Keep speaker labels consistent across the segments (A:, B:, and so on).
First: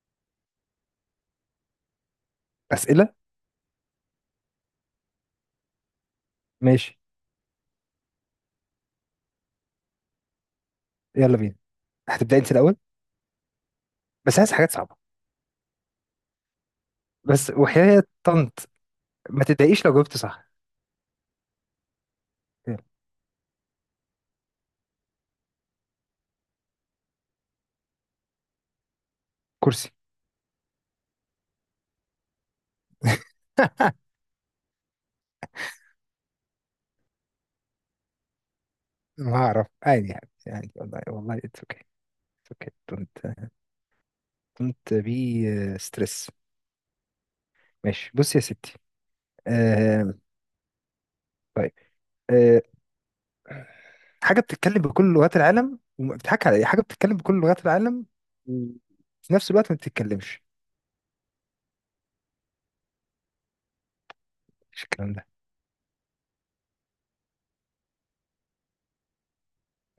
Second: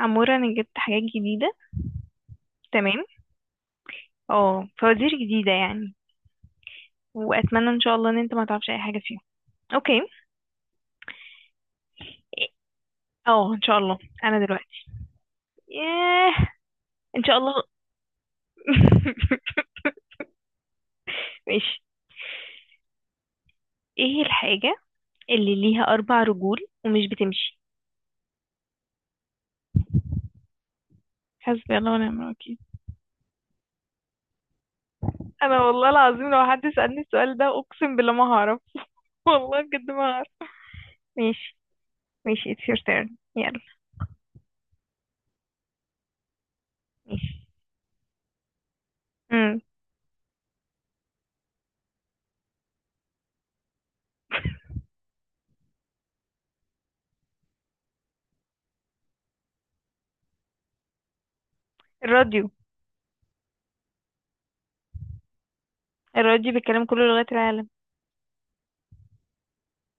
A: عمورة، انا جبت حاجات جديدة. تمام.
B: اسئله.
A: اه فوازير جديدة يعني.
B: ماشي.
A: واتمنى ان شاء الله ان انت ما تعرفش اي حاجة فيهم. اوكي.
B: يلا بينا. هتبداي انت الاول.
A: اه، ان شاء الله.
B: بس
A: انا
B: عايز حاجات
A: دلوقتي.
B: صعبه.
A: ياه. ان شاء
B: بس
A: الله.
B: وحياه طنط. ما تضايقيش لو جاوبت صح.
A: ماشي.
B: يلا.
A: ايه الحاجة اللي ليها 4 رجول ومش بتمشي؟
B: كرسي.
A: حسبي الله ونعم الوكيل. انا والله العظيم لو حد سألني السؤال ده، اقسم بالله ما هعرف.
B: ما
A: والله
B: اعرف،
A: بجد ما
B: عادي
A: هعرف.
B: يعني والله والله
A: ماشي،
B: اتس اوكي. اتس
A: ماشي. it's
B: اوكي،
A: your turn.
B: دونت
A: يلا.
B: دونت بي ستريس.
A: ماشي.
B: ماشي، بص يا ستي.
A: امم
B: آه طيب. آه حاجه بتتكلم بكل لغات العالم بتضحك على ايه. حاجه بتتكلم بكل لغات العالم وفي نفس الوقت ما بتتكلمش.
A: الراديو.
B: مش الكلام ده.
A: الراديو بيتكلم كل لغات العالم.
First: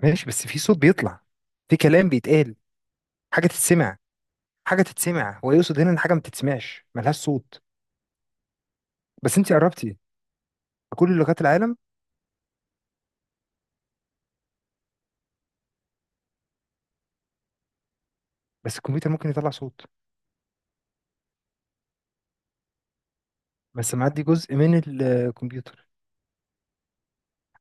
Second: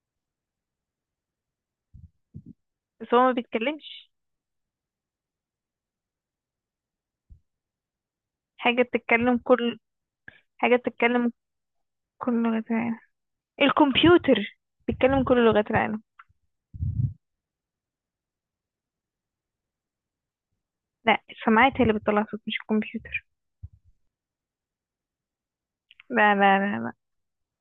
B: ماشي، بس في صوت بيطلع، في كلام بيتقال.
A: بس هو ما
B: حاجه تتسمع.
A: بيتكلمش.
B: حاجه تتسمع، هو يقصد هنا ان حاجه ما بتتسمعش، ملهاش صوت.
A: حاجة بتتكلم
B: بس انت
A: كل
B: قربتي.
A: حاجة
B: كل
A: بتتكلم
B: لغات العالم.
A: كل لغات العالم. الكمبيوتر. بيتكلم كل لغات العالم.
B: بس الكمبيوتر ممكن يطلع صوت.
A: لا، السماعات هي اللي بتطلع صوت، مش الكمبيوتر.
B: بس معدي جزء من الكمبيوتر.
A: لا، لا، لا، لا.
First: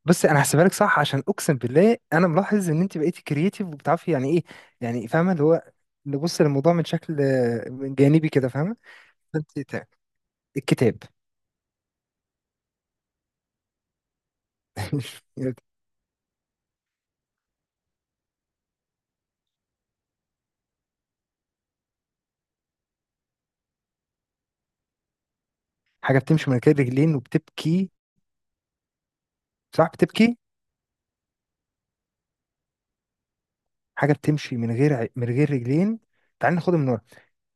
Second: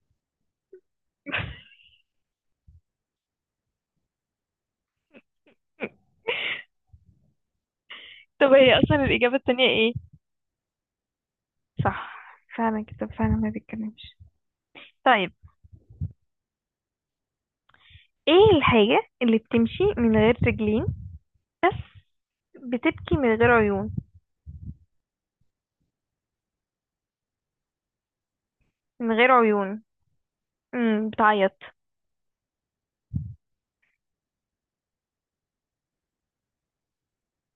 B: بس انا هحسبها لك صح، عشان اقسم بالله انا ملاحظ ان انت بقيتي كرييتيف وبتعرفي يعني ايه، يعني فاهمه اللي هو نبص للموضوع من شكل، من جانبي كده
A: طب
B: فاهمه.
A: هي اصلا الإجابة
B: فانت
A: التانية
B: تع-
A: ايه؟
B: الكتاب.
A: صح. فعلا كده، فعلا ما بيتكلمش. طيب. ايه الحاجة اللي بتمشي من غير رجلين بس بتبكي من غير عيون؟
B: حاجه بتمشي من غير رجلين وبتبكي.
A: من غير عيون.
B: صح بتبكي.
A: بتعيط.
B: حاجه بتمشي من غير رجلين. تعال ناخدها من ورا.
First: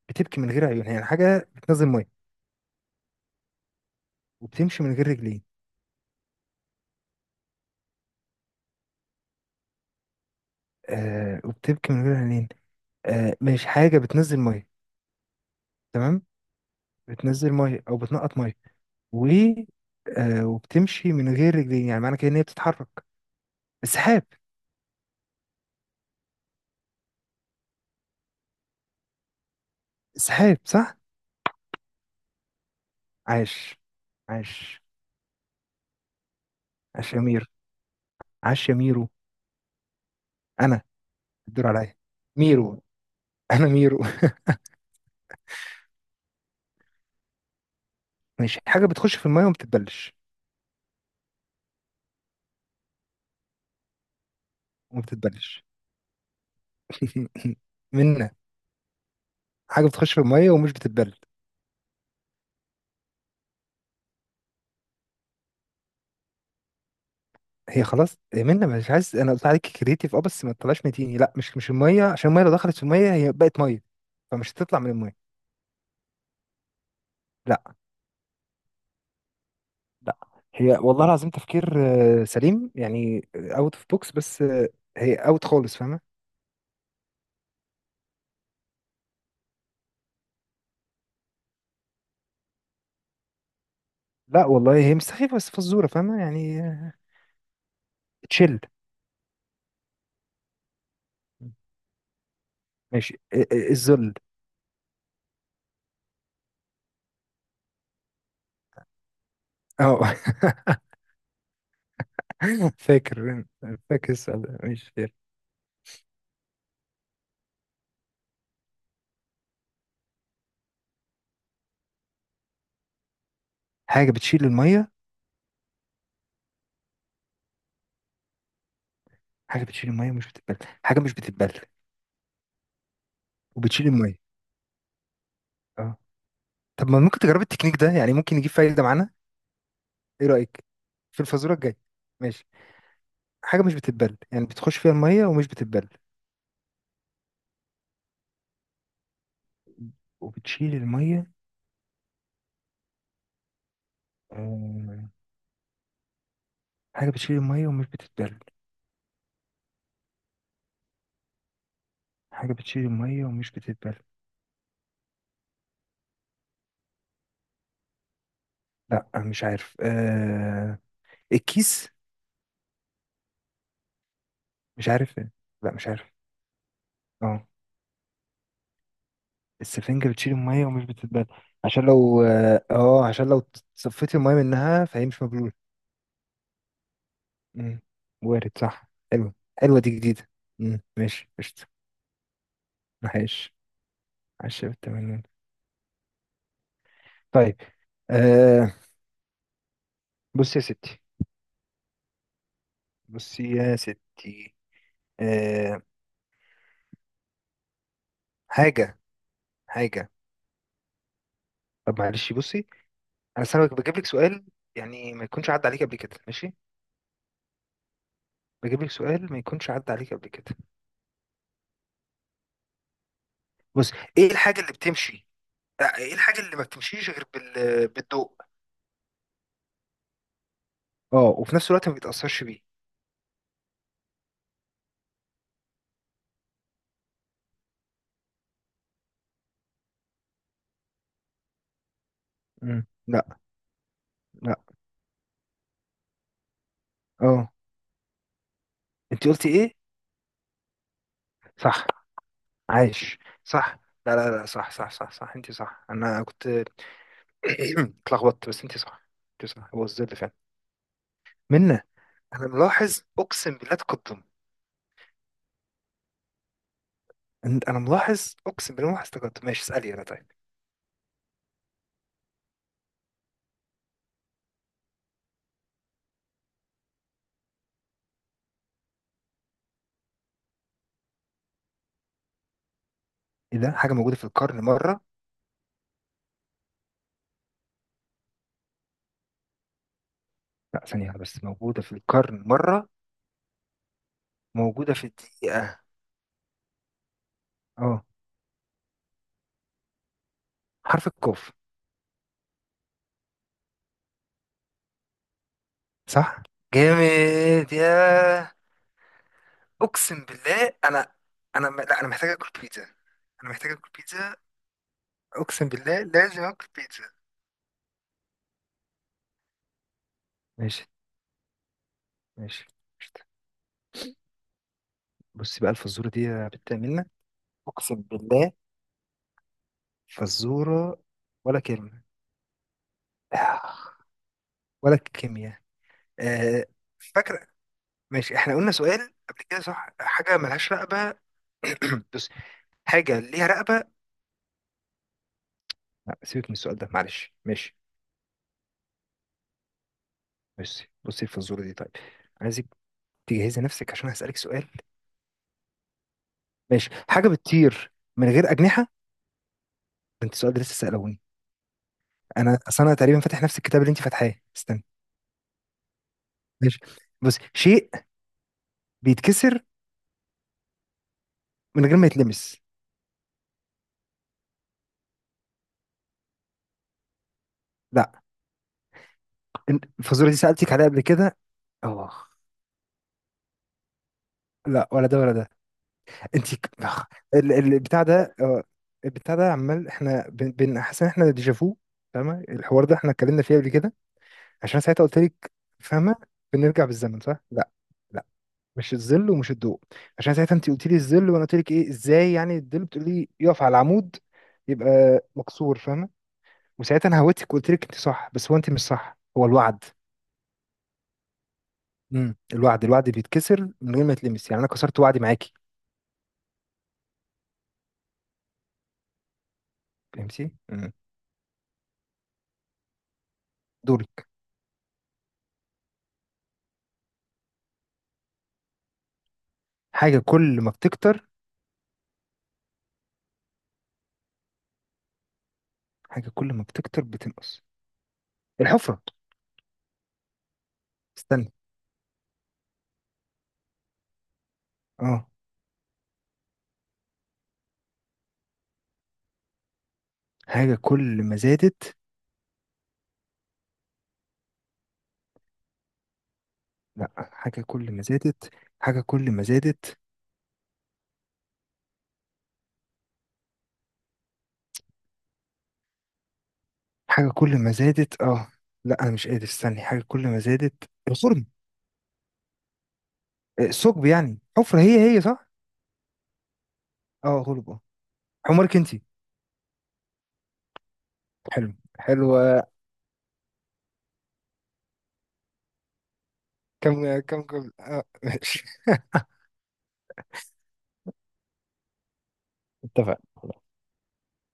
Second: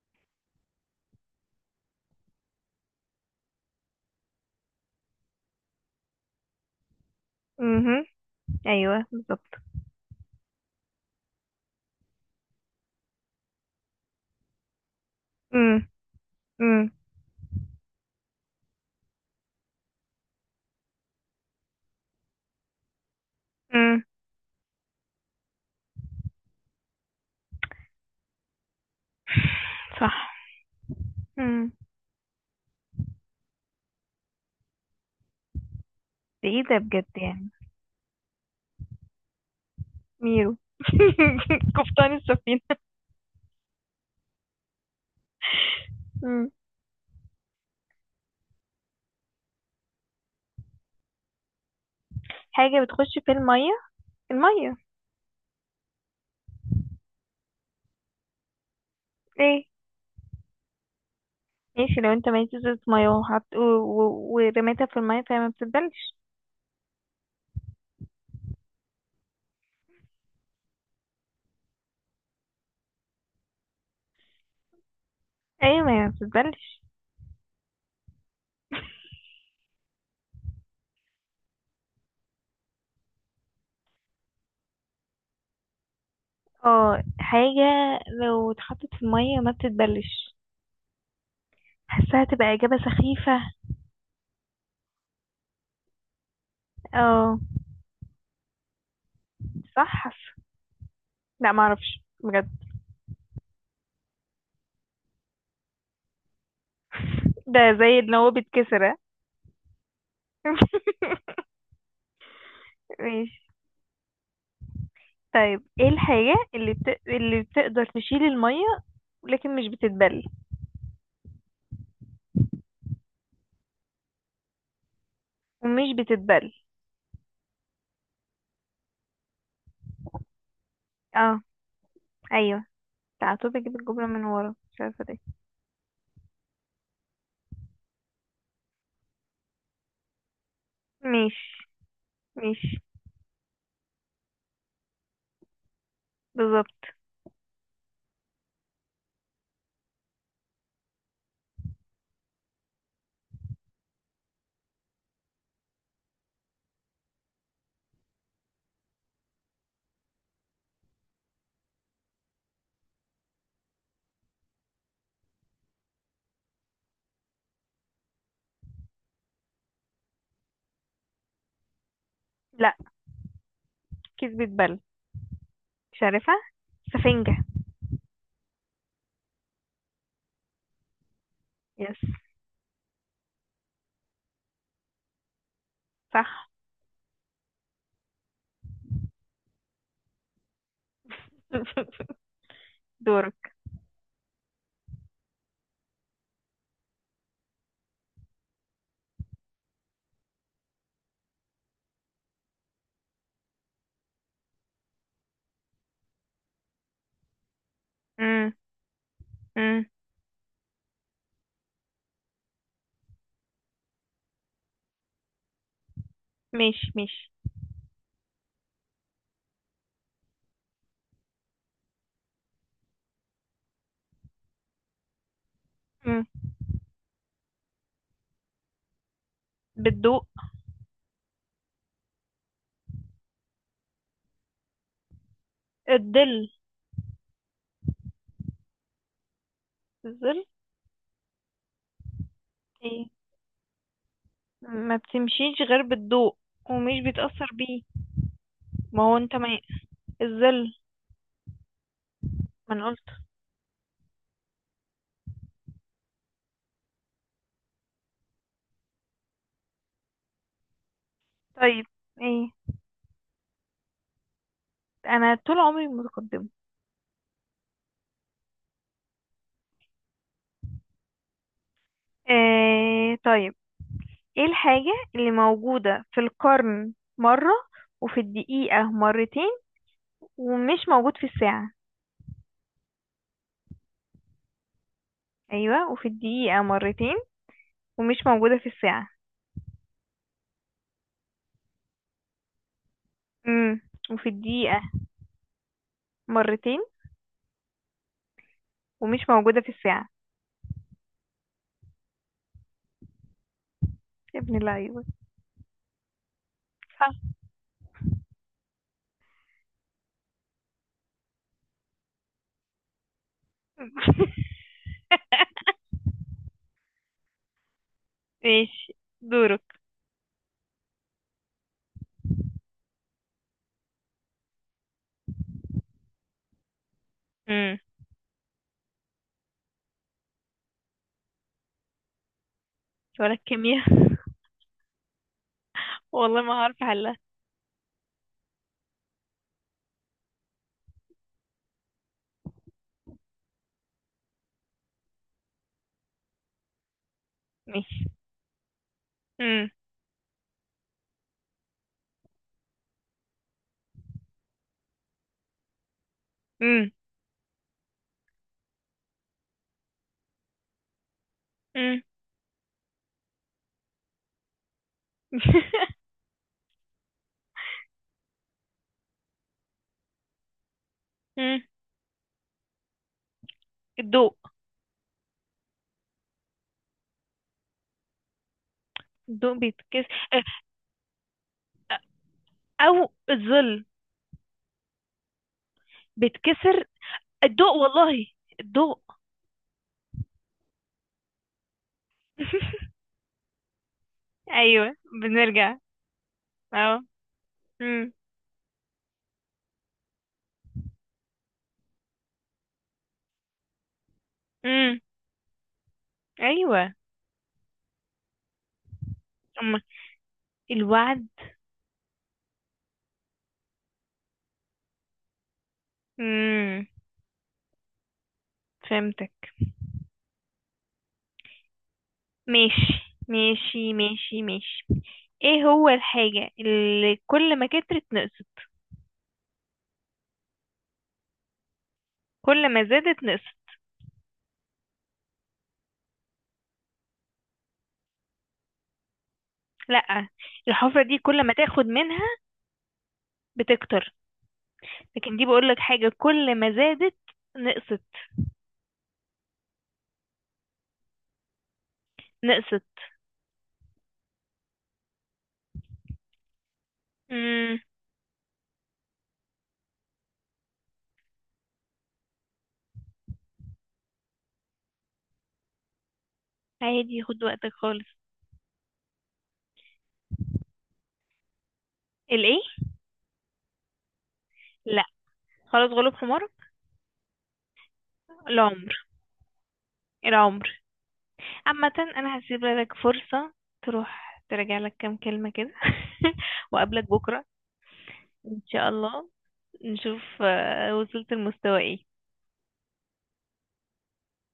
B: بتبكي من غير عيون، يعني حاجه بتنزل ميه وبتمشي من غير رجلين.
A: امم. ايوه بالظبط.
B: وبتبكي من غير عينين. مش حاجة بتنزل مية.
A: امم.
B: تمام.
A: امم.
B: بتنزل مية أو بتنقط مية. و آه وبتمشي من غير رجلين، يعني معنى كده إن هي بتتحرك.
A: امم.
B: السحاب.
A: صح.
B: السحاب صح.
A: امم.
B: عاش، عاش.
A: ده ايه ده بجد
B: عاش يا
A: يعني؟
B: مير عاش يا ميرو.
A: ميرو.
B: أنا الدور عليا
A: قبطان السفينة.
B: ميرو. أنا ميرو.
A: مم.
B: ماشي، حاجة بتخش في المية وما بتتبلش.
A: حاجة بتخش في المية. المية.
B: وما بتتبلش. منا،
A: ايه.
B: حاجة بتخش في المية ومش بتتبلش.
A: ماشي، لو انت معيش ازازة مية وحط ورميتها في المية، فهي ما بتتبلش.
B: هي خلاص منا، مش عايز. انا قلت عليك كريتيف، اه بس ما تطلعش متيني. لا، مش الميه، عشان الميه لو دخلت في الميه هي بقت ميه، فمش هتطلع من الميه.
A: ايوه، ما هي ما بتتبلش.
B: لا، لا. هي والله العظيم تفكير، سليم، يعني اوت اوف بوكس، بس آه، هي اوت خالص فاهمه.
A: اه، حاجة لو اتحطت في المية ما بتتبلش. حاساها تبقى إجابة سخيفة.
B: لا والله هي مش سخيفه، بس فزوره فاهمه يعني.
A: اه
B: تشيل.
A: صح، حاسة. لا، معرفش بجد.
B: ماشي. الذل.
A: ده زي ان هو بيتكسر، ها؟
B: اه.
A: ماشي.
B: فاكر. فاكر السؤال ده، ماشي فاكر.
A: طيب ايه الحاجة اللي اللي بتقدر تشيل المية لكن مش بتتبل؟
B: حاجه بتشيل الميه.
A: ومش بتتبل.
B: حاجه بتشيل الميه مش بتتبل. حاجه مش
A: اه.
B: بتتبل.
A: ايوه. تعاتو بيجيب
B: وبتشيل
A: الجملة
B: الميه
A: من ورا، مش عارفة ده.
B: آه. طب ما ممكن تجرب التكنيك ده، يعني ممكن يجيب فايدة معانا. ايه رأيك في الفازورة
A: مش
B: الجاية؟ ماشي،
A: مش
B: حاجة مش بتتبل يعني بتخش فيها المية ومش بتتبل
A: بالظبط.
B: وبتشيل المية آه، حاجة بتشيل المية ومش بتتبل. حاجة بتشيل المية ومش بتتبل. لا مش عارف. الكيس.
A: لا، كذبة بل.
B: مش عارف. لا مش
A: مش
B: عارف.
A: عارفها. سفنجة.
B: اه، السفنجة بتشيل المية ومش بتتبل.
A: يس.
B: عشان لو صفيت المية منها فهي مش مبلولة.
A: صح.
B: مم. وارد، صح. حلوة، حلوة دي جديدة. مم. ماشي، قشطة.
A: دورك.
B: ماشي. عشرة بالتمانين. طيب. آه بصي يا ستي. بصي يا ستي. آه
A: امم.
B: حاجة.
A: امم.
B: حاجة. طب معلش بصي، أنا أصل أنا بجيب لك سؤال، يعني ما يكونش عدى عليك قبل كده، ماشي.
A: مش.
B: بجيب لك سؤال ما يكونش عدى عليك قبل كده. بص، إيه الحاجة اللي بتمشي؟ إيه
A: امم.
B: الحاجة اللي ما بتمشيش غير بال... بالضوء؟
A: بالضوء.
B: وفي نفس الوقت ما بيتأثرش بيه.
A: الظل. الظل.
B: مم.
A: ايه؟
B: لا. لا.
A: ما بتمشيش غير بالضوء ومش بيتأثر
B: أه.
A: بيه. ما هو
B: أنت
A: انت ما.
B: قلتي إيه؟
A: الظل.
B: صح.
A: ما انا قلت.
B: عايش. صح. لا، لا، لا، صح، صح، صح، صح، أنت صح. أنا كنت اتلخبطت، بس انت صح. انت صح، هو الظل فعلا. منا،
A: طيب.
B: انا
A: ايه.
B: ملاحظ اقسم بالله تقدم.
A: انا طول عمري متقدمة.
B: انا ملاحظ اقسم بالله، ملاحظ تقدم، ماشي اسالي انا، طيب.
A: ايه طيب. ايه الحاجة اللي موجودة في القرن مرة وفي الدقيقة مرتين ومش موجود في الساعة؟
B: ايه ده، حاجه موجوده في القرن مره؟
A: ايوه وفي الدقيقة مرتين ومش موجودة في الساعة.
B: لا ثانيه واحدة، بس موجوده في القرن مره.
A: امم وفي الدقيقة
B: موجوده في الدقيقه.
A: مرتين
B: اه،
A: ومش موجودة في الساعة.
B: حرف القاف.
A: يا ابن اللعيبة.
B: صح
A: صح.
B: جامد يا. اقسم بالله، انا لا انا محتاج اكل بيتزا. انا محتاج اكل بيتزا. اقسم بالله لازم اكل بيتزا.
A: ماشي. دورك.
B: ماشي. ماشي، قشطة. بصي بقى الفزوره دي يا بت منا،
A: امم.
B: اقسم بالله فزورة، ولا كلمة
A: ولا الكيمياء.
B: ولا كيمياء
A: والله ما
B: آه،
A: هعرف احلها.
B: فاكرة، ماشي احنا قلنا سؤال قبل كده، صح؟ حاجة ملهاش رقبة. بص، حاجة ليها رقبة، لا سيبك من السؤال ده معلش، ماشي.
A: ماشي. امم.
B: بصي، بصي الفزورة دي طيب، عايزك تجهزي نفسك عشان هسألك سؤال.
A: امم.
B: ماشي، حاجة بتطير من غير أجنحة. ده انت السؤال ده لسه سألوني،
A: امم.
B: انا اصل انا تقريبا فاتح نفس الكتاب اللي انت فاتحاه، استنى. ماشي، بصي شيء بيتكسر
A: أمم.
B: من غير ما يتلمس.
A: الضوء.
B: لا.
A: الضوء
B: الفزورة دي
A: بيتكسر.
B: سألتك عليها قبل كده، اه.
A: او الظل
B: لا، ولا ده ولا ده. انت ك-
A: بيتكسر.
B: آخ.
A: الضوء
B: البتاع
A: والله.
B: ده.
A: الضوء.
B: البتاع ده عمال، احنا حاسس ان احنا ديجافو. فاهمه الحوار ده احنا اتكلمنا فيه قبل كده. عشان
A: ايوه.
B: ساعتها قلت لك
A: بنرجع.
B: فاهمه بنرجع
A: اه.
B: بالزمن، صح؟ لا.
A: امم.
B: لا، مش الظل ومش الضوء، عشان ساعتها انت قلت لي الظل وانا قلت لك ايه، ازاي يعني الظل بتقول لي يقف على العمود
A: امم.
B: يبقى مكسور فاهمه.
A: ايوه.
B: وساعتها انا هوتك وقلت لك انت صح، بس هو انت مش صح، هو
A: اما
B: الوعد.
A: الوعد.
B: الوعد بيتكسر من غير ما يتلمس، يعني انا كسرت وعدي معاكي.
A: امم. فهمتك.
B: فهمتي.
A: ماشي، ماشي،
B: دورك.
A: ماشي، ماشي. ايه هو الحاجة اللي كل ما كترت نقصت؟
B: حاجة كل ما بتكتر،
A: كل ما زادت نقصت.
B: حاجة كل ما بتكتر بتنقص. الحفرة.
A: لا، الحفرة دي كل ما
B: استنى،
A: تاخد منها بتكتر،
B: اه.
A: لكن دي بقولك حاجة كل ما زادت نقصت.
B: حاجة كل ما زادت.
A: نقصت.
B: لا، حاجة
A: امم.
B: كل ما زادت. حاجة كل ما زادت.
A: عادي،
B: حاجة
A: خد
B: كل
A: وقتك
B: ما
A: خالص.
B: زادت، اه. لا أنا مش قادر استني. حاجة كل ما زادت الخرم
A: الايه؟
B: آه، الثقب يعني حفرة، هي
A: لا،
B: هي صح؟
A: خلاص، غلوب حمار.
B: اه غلب اه. حمارك
A: العمر.
B: انتي.
A: العمر.
B: حلو.
A: عامة انا هسيب
B: حلوة.
A: لك فرصة تروح تراجع لك كام كلمة كده، وقابلك
B: كم كم
A: بكرة.
B: كم اه
A: ان
B: ماشي.
A: شاء الله نشوف وصلت المستوى ايه.
B: اتفقنا.